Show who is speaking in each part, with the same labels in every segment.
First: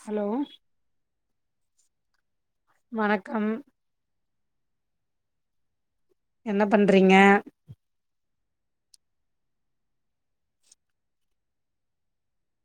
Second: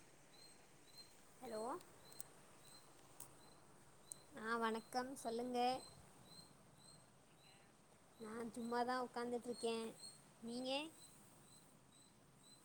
Speaker 1: Hello
Speaker 2: hello
Speaker 1: வணக்கம்
Speaker 2: ஆஹ் வணக்கம் சொல்லுங்க
Speaker 1: என்ன பண்றீங்க
Speaker 2: நான் சும்மாதான் உக்காந்துட்டு இருக்கேன் நீங்க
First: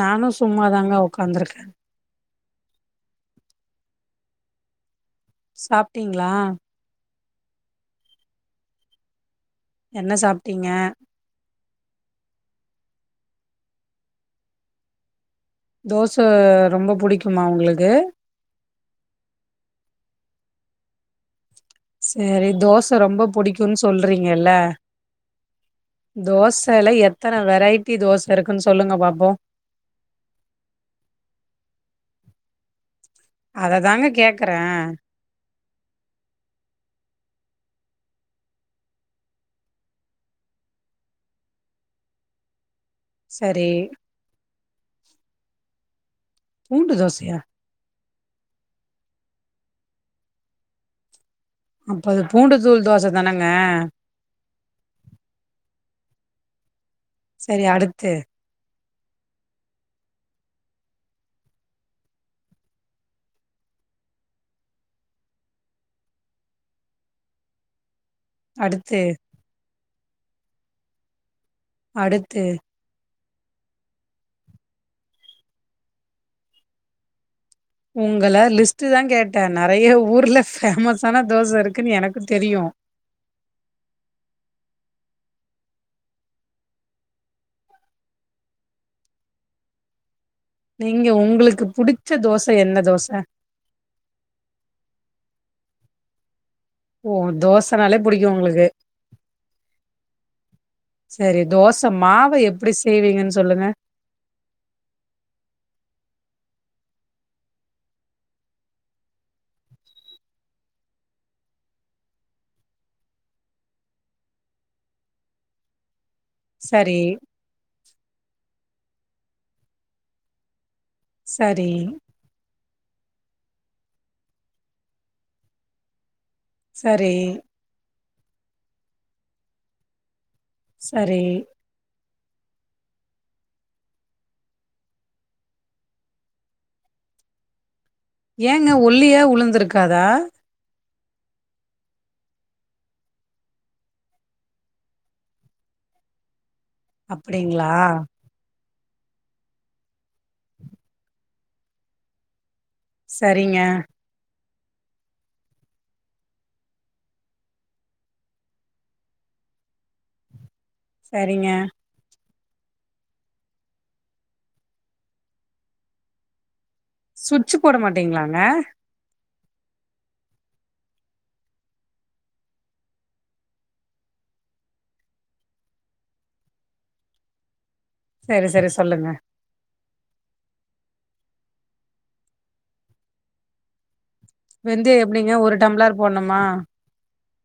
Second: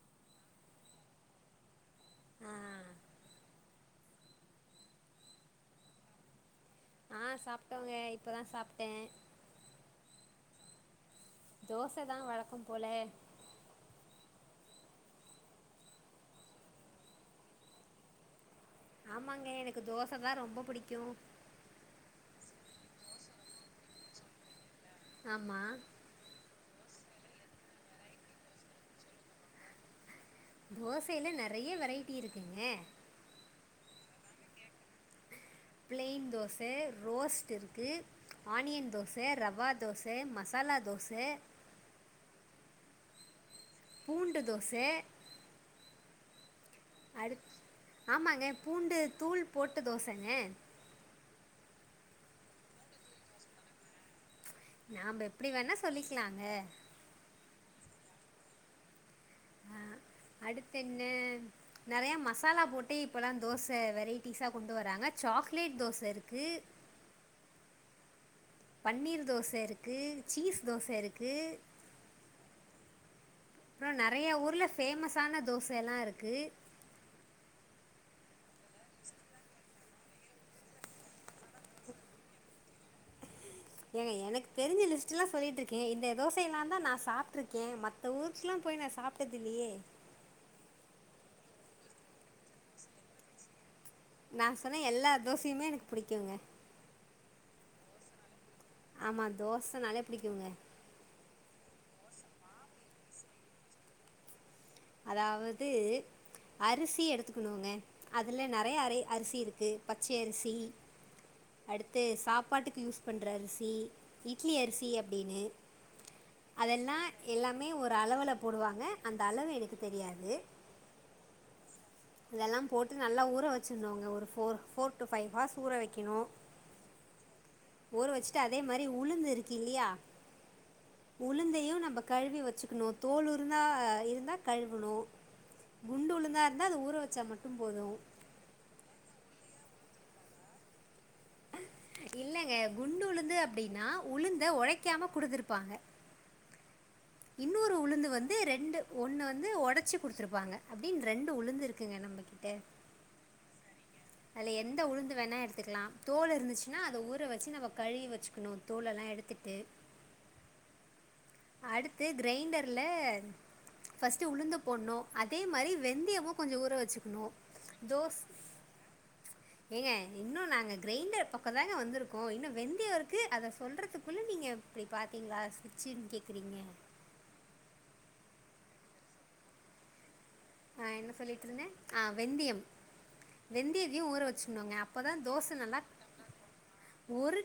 Speaker 1: நானும் சும்மாதாங்க உக்காந்துருக்கேன்
Speaker 2: உஹம்
Speaker 1: சாப்பிட்டீங்களா
Speaker 2: ஆஹ் சாப்பிட்டோங்க இப்பதான் சாப்பிட்டேன்
Speaker 1: என்ன சாப்பிட்டீங்க
Speaker 2: தோசை தான் வழக்கம் போல
Speaker 1: தோசை ரொம்ப புடிக்குமா உங்களுக்கு
Speaker 2: ஆமாங்க எனக்கு தோசை தான் ரொம்ப பிடிக்கும்
Speaker 1: சேரி தோசை ரொம்ப புடிக்கும் சொல்றீங்கல்ல
Speaker 2: ஆமா
Speaker 1: தோசையில எத் எத்தனை வெரைட்டி தோசை இருக்குன்னு சொல்லுங்க பாப்போம்
Speaker 2: தோசையில நெறைய வெரைட்டி இருக்குங்க
Speaker 1: அத தாங்க கேக்குறேன்
Speaker 2: பிளைின் தோச ரோஸ்ட் இருக்கு ஆனியன் தோச ரவா தோச மசாலா தோச
Speaker 1: சரி
Speaker 2: ச
Speaker 1: பூண்டு தோசையா
Speaker 2: ஆமாங்க பூண்டு தூள் போட்டு தோசங்க
Speaker 1: அப்பது பூண்டு தூள் தோச தானங்க
Speaker 2: நாம்ப எப்படி வேண்ணா சொல்லிக்கலாங்க
Speaker 1: செரி அடுத்து
Speaker 2: அஹ் அடுத்த என்ன நெறைய மசாலா போட்டு இப்பல்லாம் தோச வெரைட்டிஸா கொண்டு வராங்க சாக்லேட் தோச இருக்கு
Speaker 1: அடுத்து
Speaker 2: பன்னீர் தோச இருக் க்கு சீஸ் தோச இருக்கு
Speaker 1: அடுத்து
Speaker 2: அப்புறம் நெறய ஊர்ல பேமஸ் ஆன தோச எல்லா இருக்கு
Speaker 1: உங்கள லிஸ்டு தான் கேட்ட நறைய ஊர்ல பேமஸ்ஸான தோச இருக்குன்னு எனக்கும் தெரியும்
Speaker 2: ஏங்க எனக்கு தெரிஞ்ச லிஸ்ட்டுல்லாம் சொல்லிட்டு இருக்கேன் இந்த தோச எல்லாம் தான் நா சாப்பிட்டு இருக்கேன் மத்த ஊர்க்குல்லாம் போய் நா சாப்பிட்டது இல்லையே
Speaker 1: நீங்க உங்களுக்கு புடிச்ச தோச என்ன தோச
Speaker 2: நா சொன்னே எல்லா தோசையுமே எனக்கு புடிக்குங்க
Speaker 1: ஓ தோச நாலே புடிக்கும் உங்களுக்கு
Speaker 2: ஆமா தோசஸ் நாலே பிடிக்குங்க
Speaker 1: சரி தோசமாவு எப்படி செய்வீங்கன்னு சொல்லுங்க
Speaker 2: அதாவது அரிசி எடுத்துக்கணுங்க அதுல நறைய அரை அரிசி இருக்கு பச்ச அரிசி அடுத்து சாப்பாட்டுக்கு யூஸ் பண்ற அரிசி இட்லி அரிசி அப்டின்னு
Speaker 1: சரி
Speaker 2: அதெல்லாம் எல்லாமே ஒரு அளவுல போடுவாங் னே அந்த அளவு எனுக் குத் தெரியாது
Speaker 1: சரி
Speaker 2: இதெல்லாம் போட்டு நல்லா ஊற வச்சிருந்தாங்க ஒரு போர் போர் டு பைவ்ஹர்ஸ் ஊற வைக்கணும்
Speaker 1: சரி
Speaker 2: ஒருவச்சுட்டு அதே மாரி உளுந்து இருக்கி இல்லையா
Speaker 1: சரி
Speaker 2: உளுந்தையும் நம்மபக் கழுவி வச்சுக்கணும் தோல் ருந்தால் இருந்தால் கழுவணும் குண்டு உளுந்தா இருந்தால் அது ஊற வச்சா மட்டும் போதும்
Speaker 1: ஏங்க ஒல்லியா உளுந்து ருக்காதா
Speaker 2: இல்லைங்க குண்டு உளுந்து அப்படின்னா உளுந்த உழைக்காம குடுத்துருப்பாங்க
Speaker 1: அப்டிங்களா
Speaker 2: இன்னொரு உளுந்து வந்து ரெண்டு ஒண்ணு வந்து உடைச்சு குடுத்துருப்பாங்க அப்படின்னு ரெண்டு உளுந்து இருக்குங்க நம்மகிட்ட
Speaker 1: சரிங்க
Speaker 2: அல எந்த உளுந்து வேணா எடுத்துக்கலாம் தோல் இருந்துச்சுன்னா அதை ஊற வச்சி நம்ம கழுி வச்சுக்கணும் தோல் எல்லாம் எடுத்துட்டு
Speaker 1: சரிங்க
Speaker 2: கிரைண்டர்ல பஸ்டு உளுந்து போட்ணும் அதே மாரி வெந்தயமும் கொஞ்சம் ஊற வ
Speaker 1: சுவிட்ச்சு போட மாட்டீங்களாங்க
Speaker 2: ஏங்க இன்னும் நாங்க கிரைண்டர் பக்கத்தாங்க வந்திருக்கோம் இன்னும் வெந்தியம் இருக்கு அத சொல்றதுக்குள்ள நீங்க இப்படி பாத்தீங்களாவிட்சுன்னு கே சரிங்க
Speaker 1: சேரி சேரி சொல்லுங்க
Speaker 2: ஆஹ் என்ன சொல்லிட்டு இருந்தேன் ஆஹ் வெந்தியம் வெந்தியத்தையும் ஊரவச்சி
Speaker 1: வெந்தியம் எப்படிங்க ஒரு டம்ளர் போணுமா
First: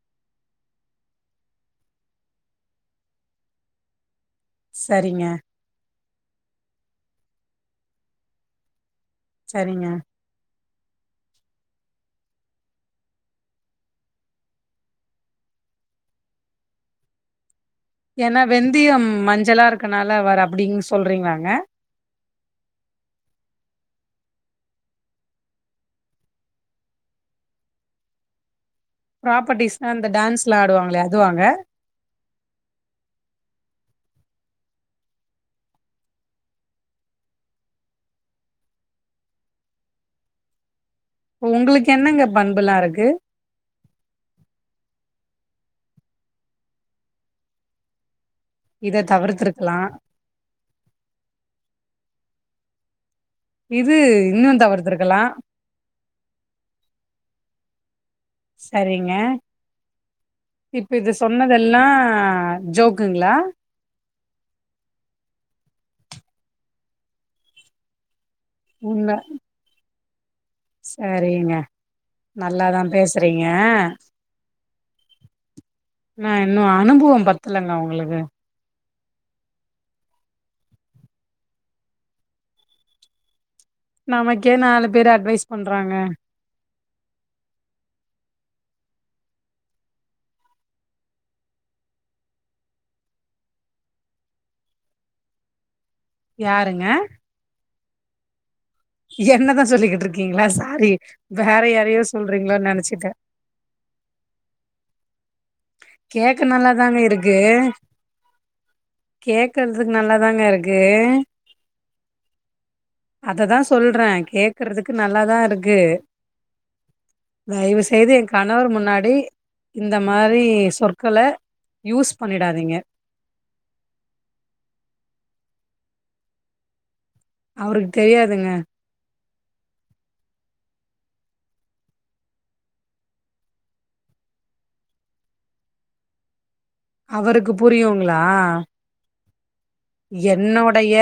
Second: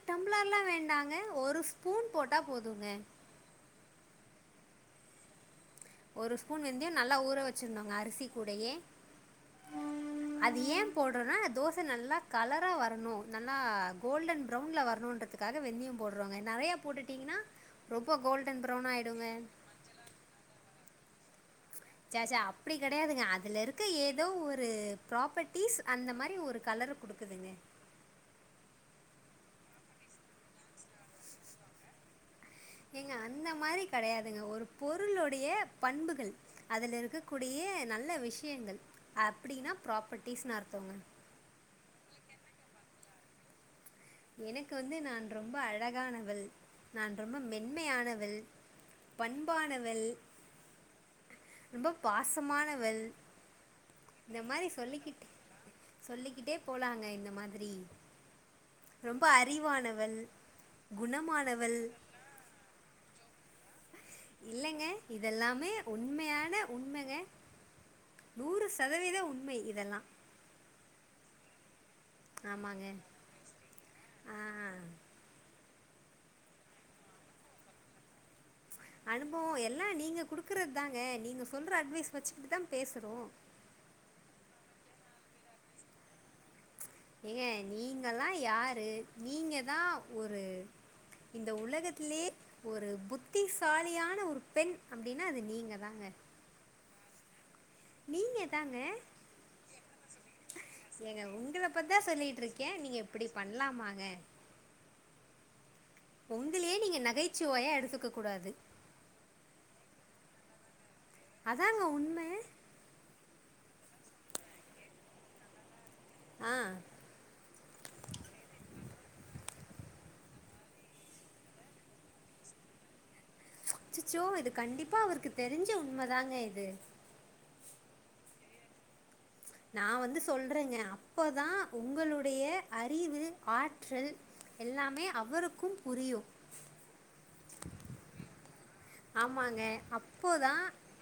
Speaker 2: டம்ளர் எல்லாம் வேண்டாங்க ஒரு ஸ்பூன் போட்டா போதுங்க.
Speaker 1: சேரிங்க.
Speaker 2: ஒரு ஸ்பூன் வெந்தியம் நல்லா ஊற வச்சிருந்தோங்க அரிசி கூடையே.
Speaker 1: சேரிங்க.
Speaker 2: அது ஏன் போடுறோனா தோச நல்லா கலரா வரணும் நல்லா கோல்டன் ப்வுன்ல வரணும்ன்றதுக்காக வெந்தயம் போடுறவாங்க நறைய போட்டுட்டீங்கன்னா.
Speaker 1: ஏன்னா வெந்தியம் மஞ்சளா இருக்கனால வர அப்டின்னு சொல். சொல்றீங்களாங்க.
Speaker 2: சேச்சே அப்படி கிடையாதுங்க அதுல இருக்க ஏதோ ஒரு ப்ராப்பர்டிஸ் அந்த மாரி ஒரு கலரு குடுக்குதுங்க.
Speaker 1: ப்ராப்பர்ட்டிஸ்னா அந்த டான்ஸ்லா ஆடுவாங்கள அதுவாங்க.
Speaker 2: ஏங்க அந்த மாரி கெடையாதுங்க. ஒரு பொருளுடைய பண்புகள் அதுல இருக்கக்கூடிய நல்ல விஷயங்கள் அப்படின்னா ப்ராப்பர்ட்டிஸ்னுு அர்த்தோங்க.
Speaker 1: உங்களுக்கு என்னங்க பண்புலாம் இருக்கு.
Speaker 2: எனக்கு வந்து நான் ரொம்ப அழகானவள் நான் ரொம்ப மென்மையானவள்.
Speaker 1: இத தவிர்த்திருக்கலா.
Speaker 2: பண்பானவள் பாசமானவல்.
Speaker 1: இது
Speaker 2: இந்த
Speaker 1: இன்னு
Speaker 2: மாரி
Speaker 1: தவிர்த்திருக்கலா
Speaker 2: சொல்லிக்கிட்டு சொல்லிக்கிட்டே போலாங்க இந்த மாதிரி.
Speaker 1: சரிங்க
Speaker 2: ரொம்ப அறிவானவள்
Speaker 1: இப்ப இது
Speaker 2: குணமானவள்.
Speaker 1: சொன்னதெல்லா ஜோக்குங்களா
Speaker 2: இல்லைங்க இதெல்லாமே உண்மையான உண்மங்க. நூறு சதவீத உண்மை இதெல்லா.
Speaker 1: சேரிங்க.
Speaker 2: ஆமாங்க
Speaker 1: நல்லாதான் பேசுறீங்க.
Speaker 2: ஆ
Speaker 1: நான் இன்னும் அனுபவம் பத்துலங்க உங்களுக்கு.
Speaker 2: அனுபவம் எல்லாம் நீங்க குடுக்குறது தாங்க நீங்க சொல்ற அட்வைஸ் வச்சுட்டு தான் பேசுறோ.
Speaker 1: நமக்கே நாலு பேரு அட்வைஸ் பண்றாங்க.
Speaker 2: ஏங்க நீங்க எல்லா யாரு நீங்கதா ஒரு இந்த உலகத்திலயே ஒரு புத்திசாலியான ஒரு பெண் அப்படின்னா அது நீங்க தாங்க.
Speaker 1: யாருங்க.
Speaker 2: நீங்க. தாங்க
Speaker 1: என்னதான் சொல்லிக்கிட்டு இருக்கீங்களா சாரி
Speaker 2: ஏங்க
Speaker 1: வேற
Speaker 2: உங்கள பத்தா
Speaker 1: யாரையோ சொல்றீங்களோ
Speaker 2: சொல்லிட்ருக்கே நீங்க
Speaker 1: நனைச்சிட்டே.
Speaker 2: இப்டி பண்லாமாங்க
Speaker 1: கேக்க
Speaker 2: உங்களயே நீங்க
Speaker 1: நல்லாதாங்க இருக்கு.
Speaker 2: நகைச்சுவையா எடுத்துக்க கூடாது
Speaker 1: கேக்குறதுக்கு நல்லாதா. தாங்க இருக்கு. கு
Speaker 2: அதாங்க உண்ம
Speaker 1: அதுதா. சொல்ற கேட்குறதுக்கு நல்லாதா இருக்கு.
Speaker 2: ஆ
Speaker 1: தயவுசெய்து என் கணவர் முன்னாடி. மாரி இந்த மாரி. இந்த மாரி சொற்கள யூஸ் பண்ணிடாதீங்க.
Speaker 2: அச்சச்சோ இது கண்டிப்பா அவருக்கு தெரிஞ்சு உண்மதாங்க இது.
Speaker 1: அவருக்கு தெரியாதுங்க.
Speaker 2: நான் வந்து சொல்றேங்க அப்பதா உங்களுடைய அறிவு, ஆற்றல் எல்லாமே அவருக்கும் புரியும்.
Speaker 1: அவருக்கு புரியுங்களா.
Speaker 2: ஆமாங்க. அப்போதா
Speaker 1: என்னோடைய.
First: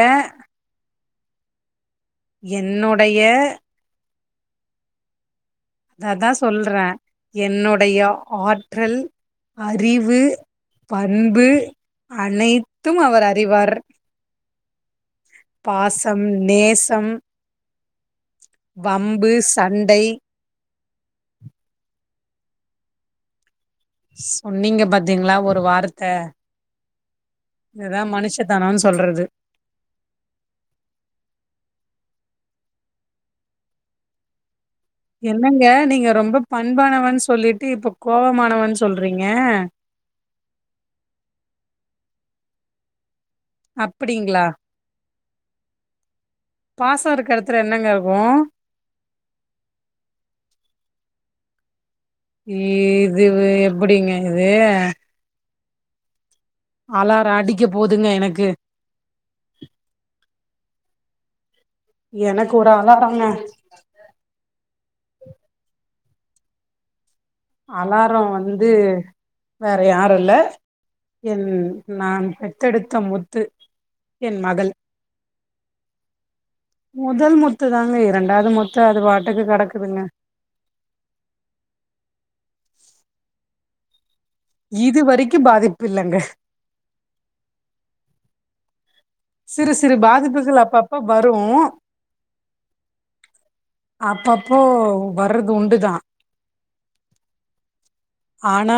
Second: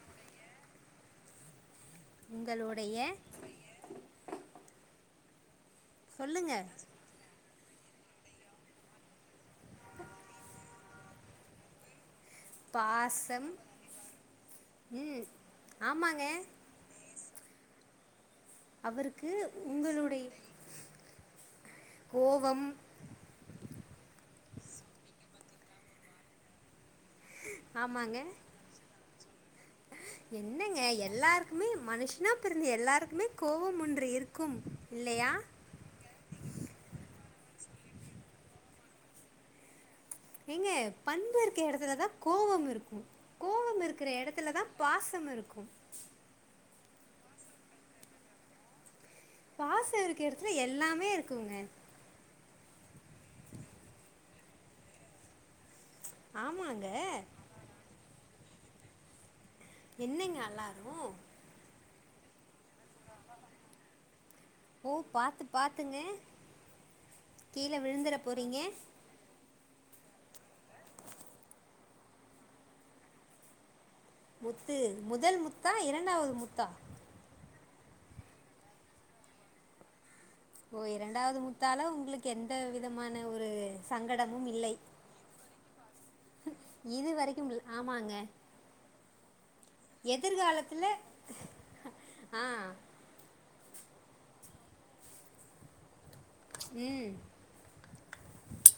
Speaker 2: உங்களுடைய
Speaker 1: என்னோடைய. அதான்
Speaker 2: சொல்லுங்க
Speaker 1: சொல்றன் என்னோடைய ஆற்றல் அறிவு பண்பு அனைத்தும் அவர்
Speaker 2: பாசம்
Speaker 1: அறிவார்
Speaker 2: ம் ஆமாங்க
Speaker 1: பாசம் நேசம்
Speaker 2: அவருக்கு
Speaker 1: வம்பு சண்டை
Speaker 2: உங்களுடைய கோவம்
Speaker 1: சொன்னீங்க பாத்தீங்களா ஒரு வார்த்த இதுதா
Speaker 2: ஆமாங்க
Speaker 1: மனுஷத்தனோன்னு சொல்றது
Speaker 2: என்னங்க எல்லாருக்குமே மனுஷ் னா பிறந்து எல்லாருக்குமே கோவம் ஒன்று இருக்கும் இல்லையா
Speaker 1: என்னங்க நீங்க ரொம்ப பண்பானவ சொல்லிட் இப்ப கோவ மாணவன்னு சொல்றீங்க
Speaker 2: ஏங்க பண்புற்க இடத்துலதான் கோவம் இருக்கும் கோவம் இருக்கிற
Speaker 1: அப்டிங்களா
Speaker 2: இடத்துலதான் பாசம் இருக்கும்
Speaker 1: பாசம் இருக்க இடத்துல என்னங்க இருக்கும்
Speaker 2: பாச இருக்க இடத்துல எல்லாமே இருக்குங்க
Speaker 1: இதுவு எப்டிங்க இது
Speaker 2: ஆமாங்க
Speaker 1: அலார அடிக்க போதுங்க எனக்கு க்கு
Speaker 2: என்னங்க அலாரம்
Speaker 1: எனக்கு ஒரு அலாரங்க
Speaker 2: ஓ பாத்து பாத்துங்க
Speaker 1: அலாரம் வந்து வேற யாரு இல்ல என் நான் பெத்தெடுத்த முத்து என் மகள்
Speaker 2: முத்து முதல் முத்தா இரண்டாவது முத்தா
Speaker 1: முதல் முத்து தாங்க இரண்டாவது முத்து அது பாட்டுக்கு கெடக்குதுங்க
Speaker 2: ஓ இரண்டாவது முத்தால உங்களுக்கு எந்த விதமான ஒரு சங்
Speaker 1: இது வரைக்கும் பாதிப்
Speaker 2: இது வரைக்கும் உங்களுக்கு ஆம் மாங்க
Speaker 1: சிறு சிறு பாதிப்புகள் அப்பப்ப வரும்
Speaker 2: ஆ
Speaker 1: அப்பப்போ வர்றது உண்டுதான்
Speaker 2: உம்
Speaker 1: ஆனா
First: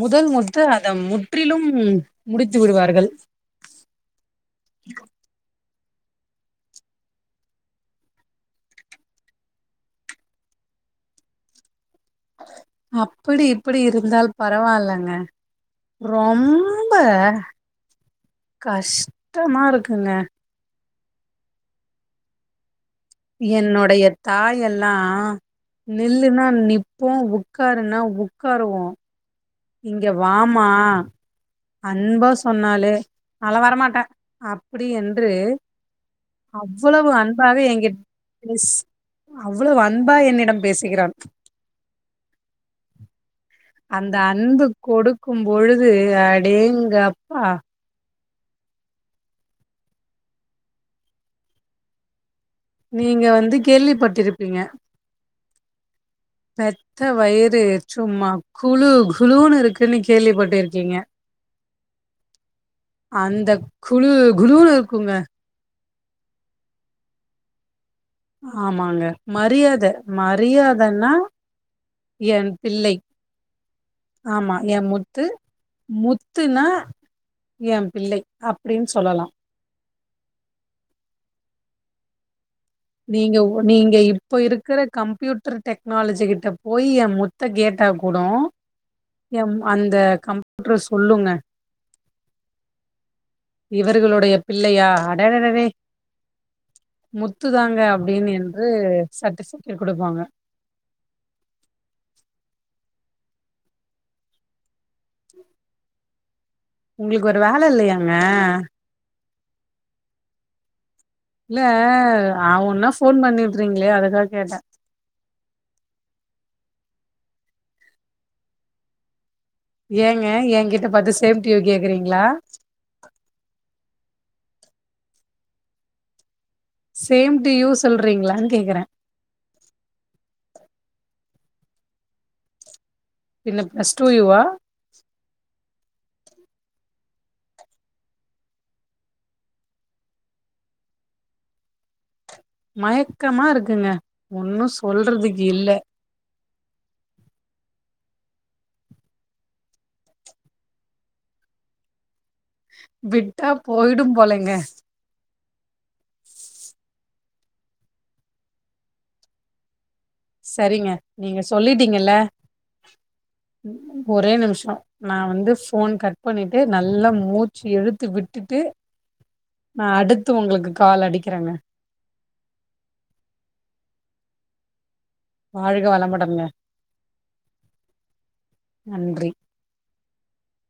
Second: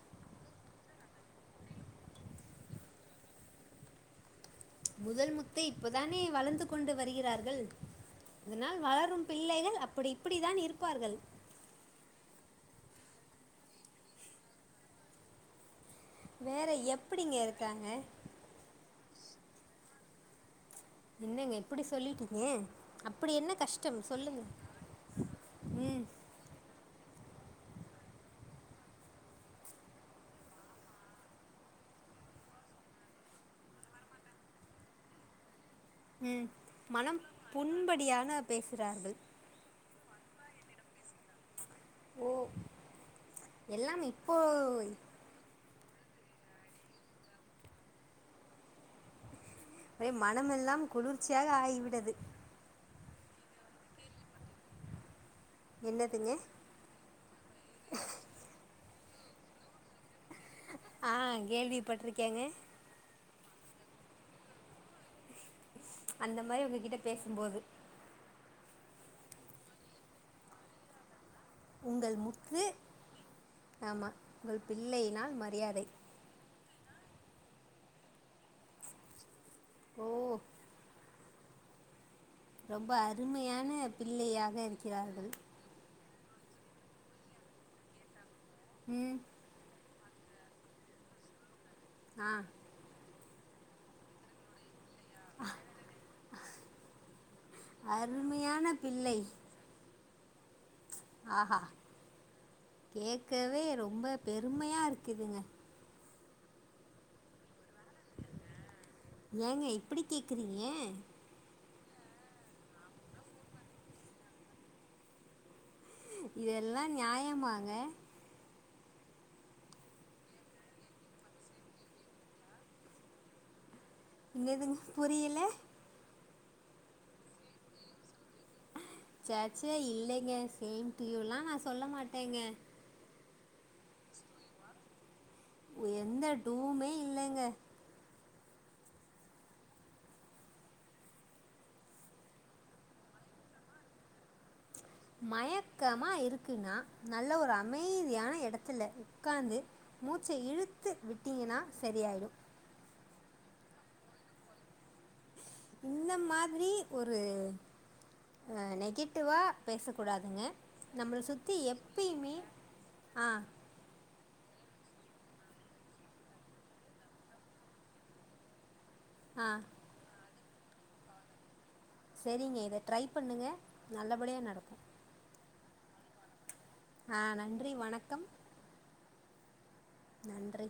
Speaker 1: முதல் முத்து அதை முற்றிலும் முடித்து விடுவார்கள்
Speaker 2: முதல் முத் து இப்பதானே வளர்ந்து கொண்டு வருகிறார்கள் இதனால் வளரும் பிள்ளைகள் அப்படி இப்படி தான் இருப்பார்கள்
Speaker 1: அப்படி இப்படி இருந்தால் பரவாயில்லங்க
Speaker 2: வேற
Speaker 1: ரொம்ப
Speaker 2: எப்படிங்க இருக்காங்க
Speaker 1: கஷ் ட்மா இருக்குங்க
Speaker 2: என்னங்க இப்படி சொல்லிட்டீங்க அப்படி என்ன கஷ்டம்
Speaker 1: என்னுடைய
Speaker 2: சொல்லுங்க
Speaker 1: தாய் எல்லா
Speaker 2: ம்
Speaker 1: நில்லுன்னா நிப் இப்போ உட்காருன்னா உட்காருவோம் இங்க வாமா அன்பா சொன்னலே அல்லா வரமாட்டேன் அப்படி என்று
Speaker 2: ம்
Speaker 1: அவ்வளவு
Speaker 2: மனம்
Speaker 1: அன்பாக எங்கிட்
Speaker 2: புண்படியான
Speaker 1: பேசு
Speaker 2: பேசுகிறார்கள்
Speaker 1: அவ்வளவு அன்பா என்னிடம் பேசு திக்கிறான்
Speaker 2: ஒ
Speaker 1: அந்த அன்பு கொடுக்கும் பொழு அது அடேங்கப்பா
Speaker 2: ஒரே மனம் எல்லாம் குளிர்ச்சியாக ஆயிவிடது
Speaker 1: நீங்க வந்து கேள்விப்பட்டிருப்பீங்க
Speaker 2: என்னதுங்க
Speaker 1: பெத்த வயிறு சும்மா குலு குலூனு இருக்கு இன்னிக்கு
Speaker 2: ஆஹ் கேள்விப்பட்டிருக்கேங்க
Speaker 1: அந்த குழு குலுனு இருக்குங்க
Speaker 2: அந்த மாரி உங்ககிட்ட பேசும்போது
Speaker 1: ஆமாங்க மரியாதை மரியாதைன்னா
Speaker 2: உங்கள்
Speaker 1: என்
Speaker 2: முத்து
Speaker 1: பிள்ளை
Speaker 2: ஆமாம்
Speaker 1: ஆமா
Speaker 2: உங்கள்
Speaker 1: என் முத்து
Speaker 2: பிள்ளையினால் மரியாதை
Speaker 1: முத்துன்னா என் பிள்ளை அப்படின்னு சொல்லலாம்
Speaker 2: ஓ ரொம்ப
Speaker 1: நீங்க
Speaker 2: அருமையான
Speaker 1: நீங்க இப்ப
Speaker 2: பிள்ளையாக
Speaker 1: இருக்கிற
Speaker 2: இருக்கிறார்கள்
Speaker 1: கம்ப்யூட்டர் டெக்னாலஜி த்து கிட்ட போய் என் முத்த கேட்டா கூடோ
Speaker 2: ம்
Speaker 1: எம் அந் இந்த கம்ப்யூட்டரு சொல்லுங்க
Speaker 2: ஆஹ்
Speaker 1: இவர்களுடைய பிள்ளையா அடடடடே முத் முத்து தாங்க அப்படின்னு என்று
Speaker 2: அருமையான பிள்ளை
Speaker 1: சத்த சைக்கிள் குடு இருப்பாங்க
Speaker 2: ஆஹா கேட்கவே ரொம்ப பெருமையா இருக்குதுங்க
Speaker 1: உங்களுக்கு வேற வேலை இல்லையாங்க
Speaker 2: ஏங்க இப்படி கேக்குறீங்க
Speaker 1: இல்ல ஆவுன்னா ஃபோன் பண்ணிட்டுறீங்களே. அதுக்காக கேட்டேன்
Speaker 2: இதெல்லாம் நியாயமாங்க
Speaker 1: ஏங்க என் கிட்ட பாத்து சேம்டியூ கேக்குறீங்களா
Speaker 2: என்னதுங்க புரியல
Speaker 1: சேம் டு யூ சொல்றீங்ளா
Speaker 2: சேச்ச இல்லைங்க சேம்டியூலா நா சொல்ல மாட்டேங்க
Speaker 1: என்ன ப்ளஸ் டூ யூ வா
Speaker 2: எந்த டூமே இல்லங்க
Speaker 1: மயக்கமா இருக்குங்க ஒன்னு சொ சொல்றதுக்கில்ல
Speaker 2: குன்னா நல்ல ஒரு அமைதியான எடத்துல உக்காந்து மூச்ச இழுத்து விட்டீங்கனா சரியாயிடு
Speaker 1: விட்டா போயிடும் போலங்க
Speaker 2: இந்த மாதிரி ஒரு அ நெகட்டிவா பேச கூடாதுங்க
Speaker 1: சரிங்க
Speaker 2: நம்மள
Speaker 1: நீங்க
Speaker 2: சுத்தி
Speaker 1: சொல்லிட்டீங்கல்ல
Speaker 2: எப்பயுமே ஆ
Speaker 1: ஒரே நிமிஷொ நா வந்து ஃபோன் கட் பண்ணிட்டு நல்லா மூச்சு இழுத்து விட்டுட்டு
Speaker 2: ஆ
Speaker 1: நா அடுத் து உங்களுக்கு கால் அடிக்கிறேங்க
Speaker 2: செரிங்க இத ட்ரை பண்ணுங்க நல்லபடியா நடக்கு
Speaker 1: வாழ்க வளமுடன்ங்க
Speaker 2: ஆ நன்றி வணக்கம்
Speaker 1: நன்றி
Speaker 2: நன்றி